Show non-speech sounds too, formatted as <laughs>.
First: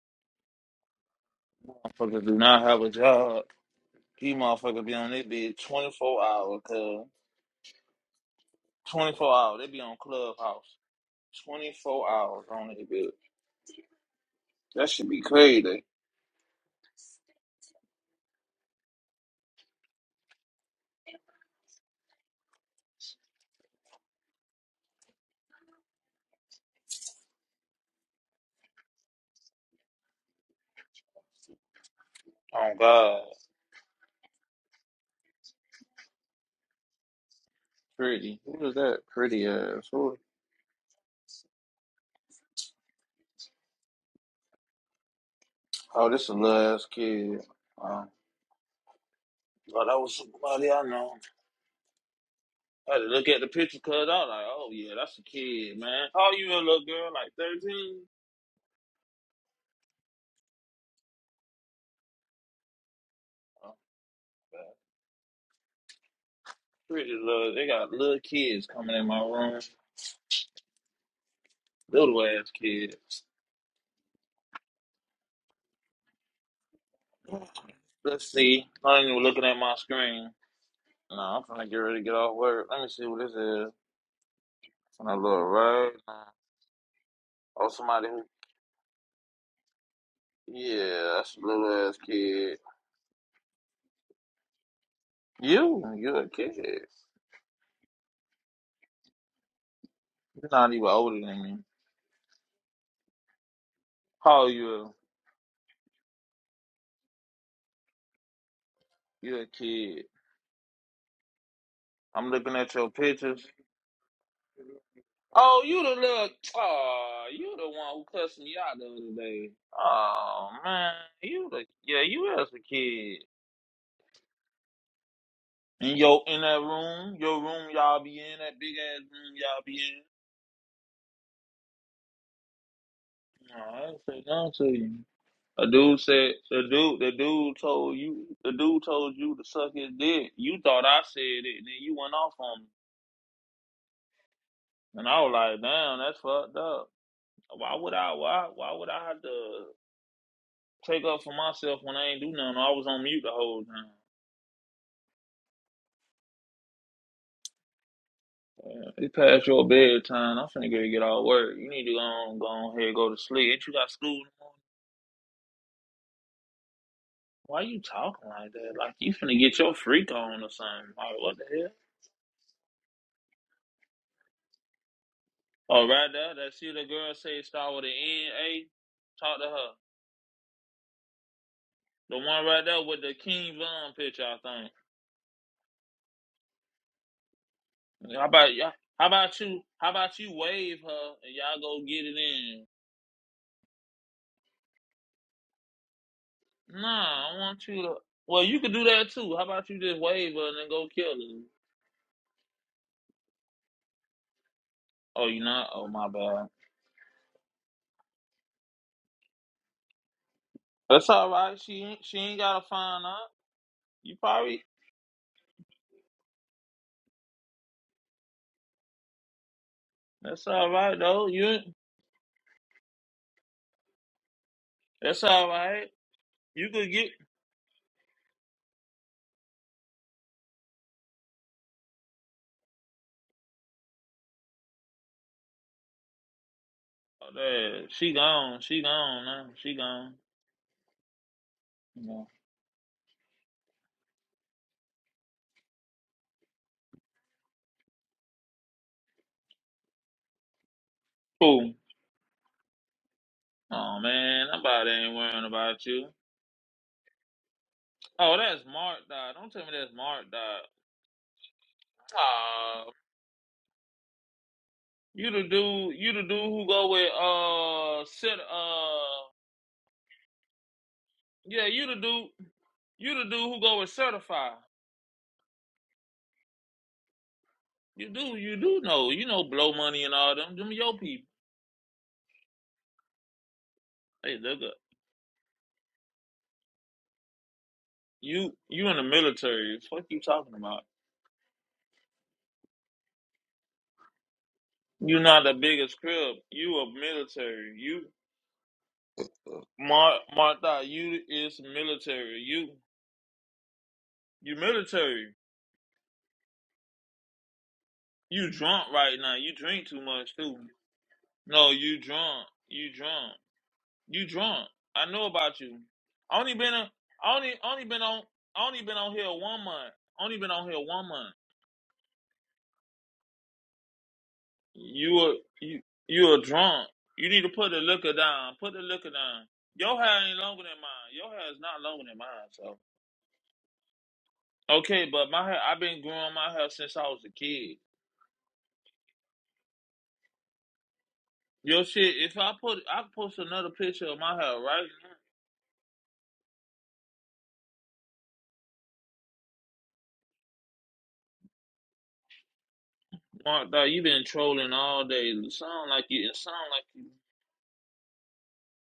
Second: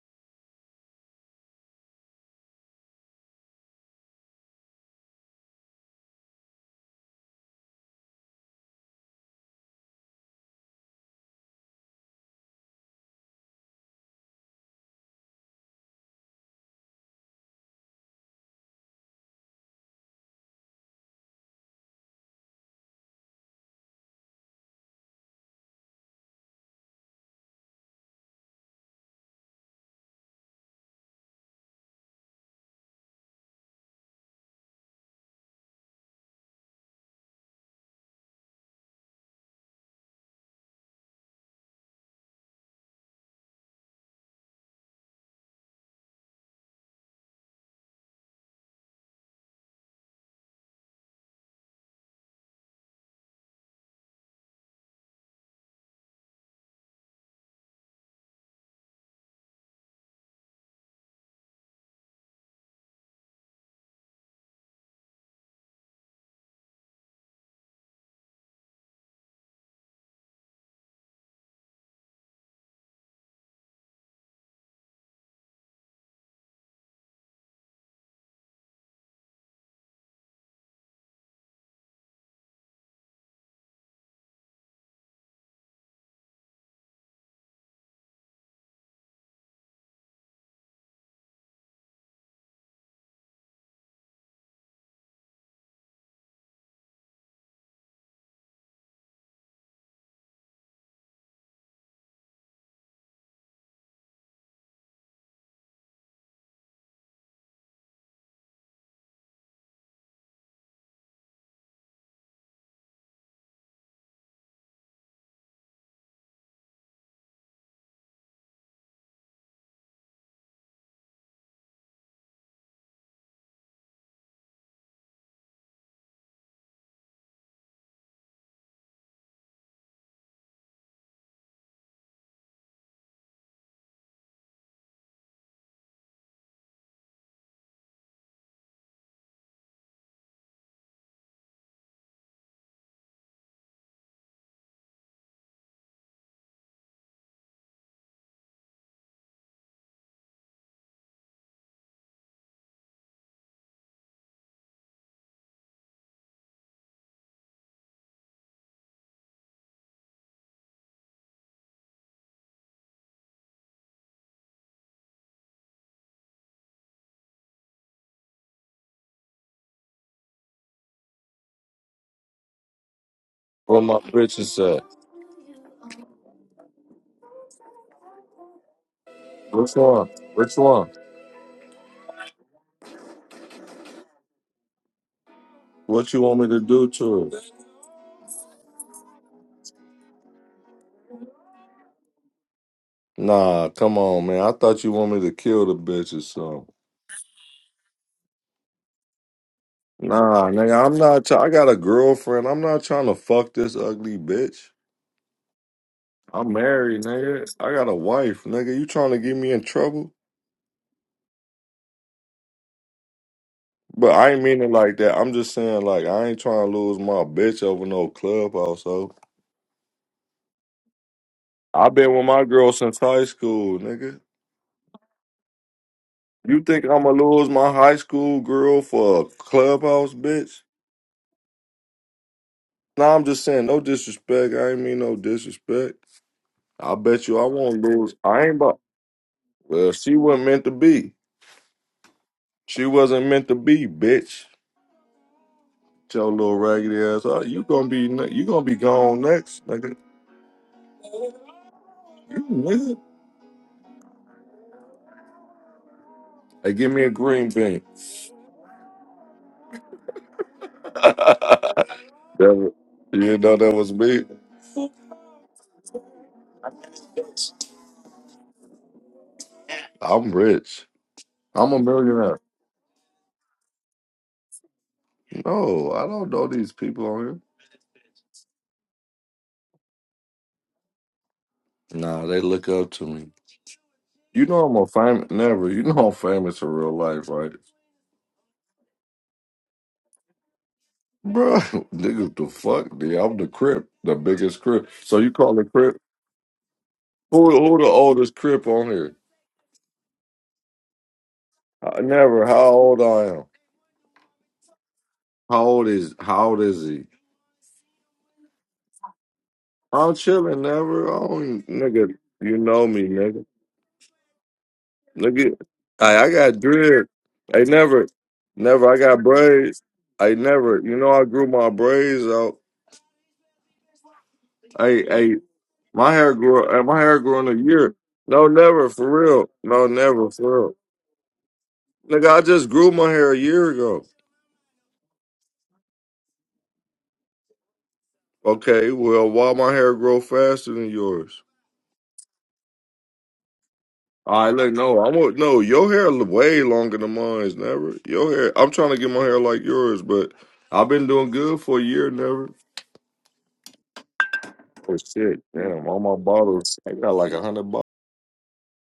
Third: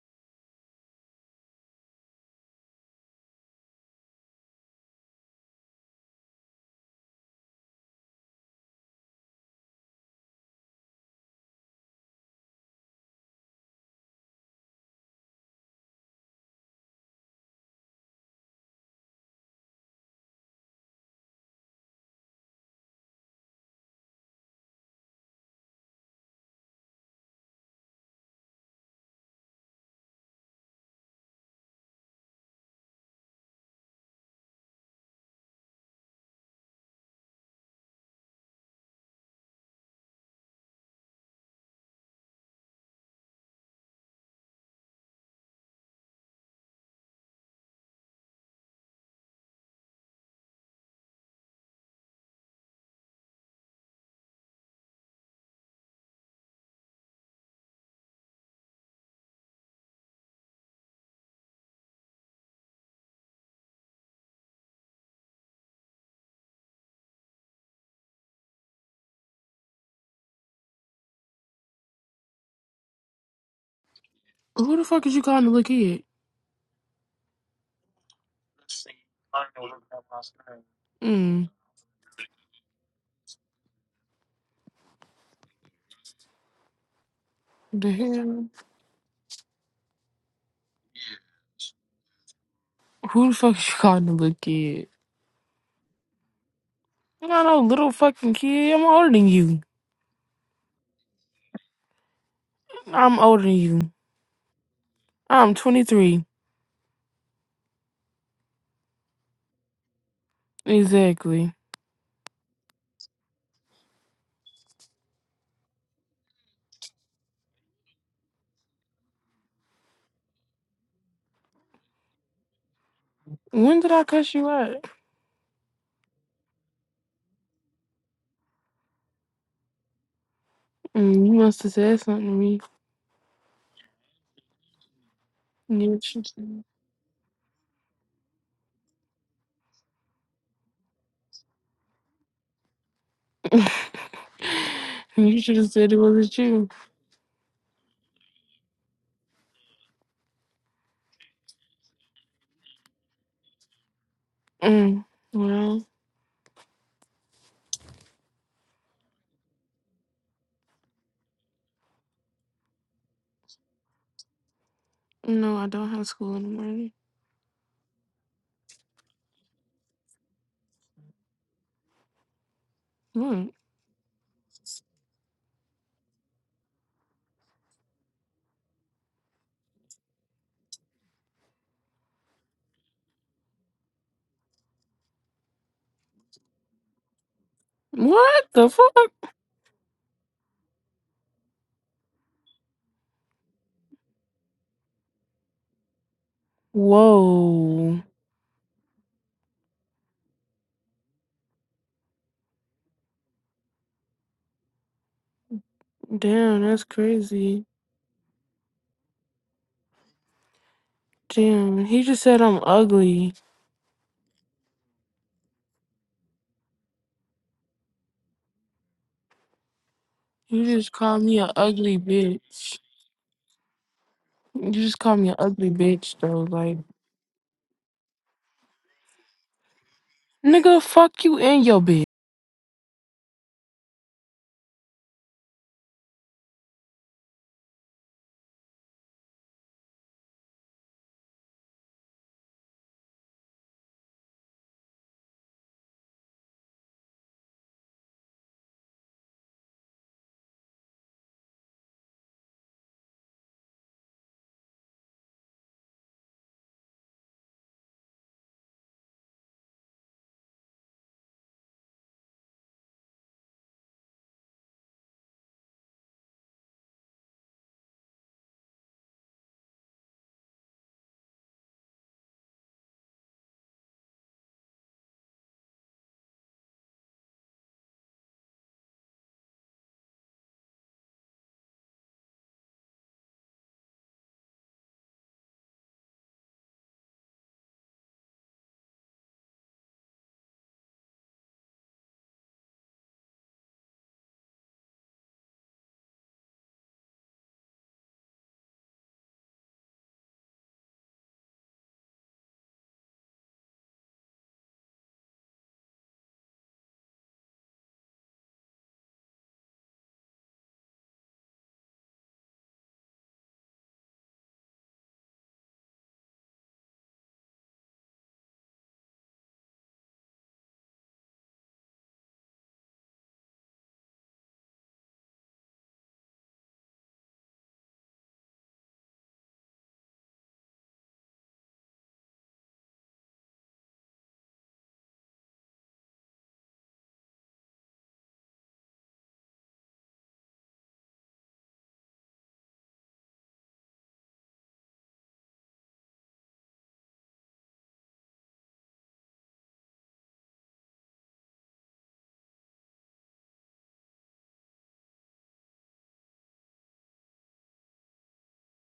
Motherfuckers do not have a job. These motherfuckers be on their bed 24 hours, cuz. 24 hours. They be on Clubhouse. 24 hours on their bed. That should be crazy. Oh, God. Pretty. Who is that pretty ass? Who? Oh, this a little ass kid. Oh, well, that was somebody I know. I had to look at the picture, cuz. I was like, oh, yeah, that's a kid, man. How old you a little girl? Like 13? Oh, God. Pretty little. They got little kids coming in my room. Little ass kids. Who the fuck is you calling a little kid? Let's see. I'm Not even looking at my screen. No, I'm Mm, finna get ready to get off work. Let me see what this is. When I look right now. Oh, the somebody who. hell? Yeah, that's a little ass kid. Who the fuck is you calling a little kid? You? you a kid. I don't know, little fucking kid. I'm older than you. You're not even older than me. I'm older than you. How old you? I'm 23. You're a kid. Exactly. I'm looking at your pictures. Oh, you the little. Oh, you the one who cussed me out the other day. Oh, man. You the. Yeah, you as a kid. When did I cuss you out? In yo, in that room, your room y'all be in, that big ass room y'all be Mm, you must have said something to me. in. No, I ain't say nothing to you. A You dude should, said the dude the dude told you the dude told you to suck his dick. You thought I said it, and then you went off on me. And <laughs> I was you should like, have said it damn, that's wasn't fucked you. up. Why would I why why would I have to take up for myself when I ain't do nothing? I was on mute the whole time. Mm, well, Yeah, It's past your bedtime. I'm finna get get all work. You need to go on, go on here, go to sleep. Ain't you got school tomorrow? no, I don't have school in the morning. Why you talking like that? Like you finna get your freak on or something. Like what the hell? What? Where my bitches at? Oh, right there, that see the girl say it start with an N A. Talk to her. Which one? Which one? The one right there with the King Von picture, I What you want me to do to it? think. How What about the y'all? How fuck? about you? How about you wave her and y'all go get it in? Nah, come on, man. I thought you want me to kill the bitches, so. Nah, I want you to. Whoa. Well, you could do that too. How about you just wave Nah, her and then nigga, go I'm kill not. her? Try- I got a girlfriend. I'm not trying to fuck this ugly bitch. Oh, you not? Oh, my bad. I'm Damn, that's married, nigga. crazy. I got a wife, nigga. You trying to get me in trouble? That's all right. She Damn, he ain't- she just said ain't I'm gotta find out. ugly. But You I ain't mean probably. it like that. I'm just saying, like, I ain't trying to lose my bitch over no clubhouse. So That's You all just right called though. me a You. I've ugly been with my girl bitch. since high school, nigga. You just called That's me an all ugly right. bitch, though. You You Like, think could get I'ma lose my high school girl for a clubhouse bitch? nigga, fuck you and your bitch. Nah, I'm just saying, no disrespect. I ain't mean no disrespect. I bet oh, you I won't that. She lose. I ain't gone. about. She gone now. She well, gone. she wasn't meant to be. Yeah. She wasn't meant to be, bitch. Your little raggedy ass. Oh, you gonna be ne- you gonna be gone next, nigga. Cool. You nigga. Oh man, nobody ain't worrying about you. Hey, give me a green bean. <laughs> Oh, that's Mark Dot. Don't tell me that's Mark Dot. That was- Oh, you know that was me. you the dude. You the dude who go with uh set uh I'm rich. yeah. I'm a You the dude. millionaire. You the dude who go with certify. No, I don't know these people on here. You do. You do know. You know blow money and all them. Them your people. Nah, they look up to me. Hey, You look know up. I'm a famous never. You know I'm famous in real life, right? You you in the military. What you talking about? Bro, <laughs> niggas the fuck, dude. I'm the Crip, the biggest Crip. So You you not the call the Crip? biggest crib. You a Who military. who the You oldest Crip on here? Mar Martha, you is Uh, military. never. How You old I am? you military. How old is how old is he? You drunk right now. You drink too I'm much too. chilling, never. I don't, No, you nigga, drunk. you know You me, drunk. nigga. You drunk. I know Nigga, about you. I I I only got been a, dread. I only I only been never, on I only never. been I on got here one braids. month. I Only been on here never. You one know I month. grew my braids out. I, You hey, a you My you hair a grew. uh, drunk. My hair You grew need to in a put the year. liquor No, down. Put the never liquor for down. real. No, Your hair never ain't for longer real. than mine. Your hair is not longer than Nigga, I mine, so. just grew my hair a year ago. Okay, but my hair, I've been growing my hair since I was a kid. Okay, well, why my hair grow faster than yours? Yo, shit, if I put, I post another picture of my I hair, look, right? no, I want no. Your hair l- way longer than mine's. Never. Your hair. I'm trying to get my hair like yours, but I've been doing good for a year. Never. Mark, dog, you been trolling Oh all day. shit! It Damn, sound all like my you, it sound bottles. like I got like a hundred.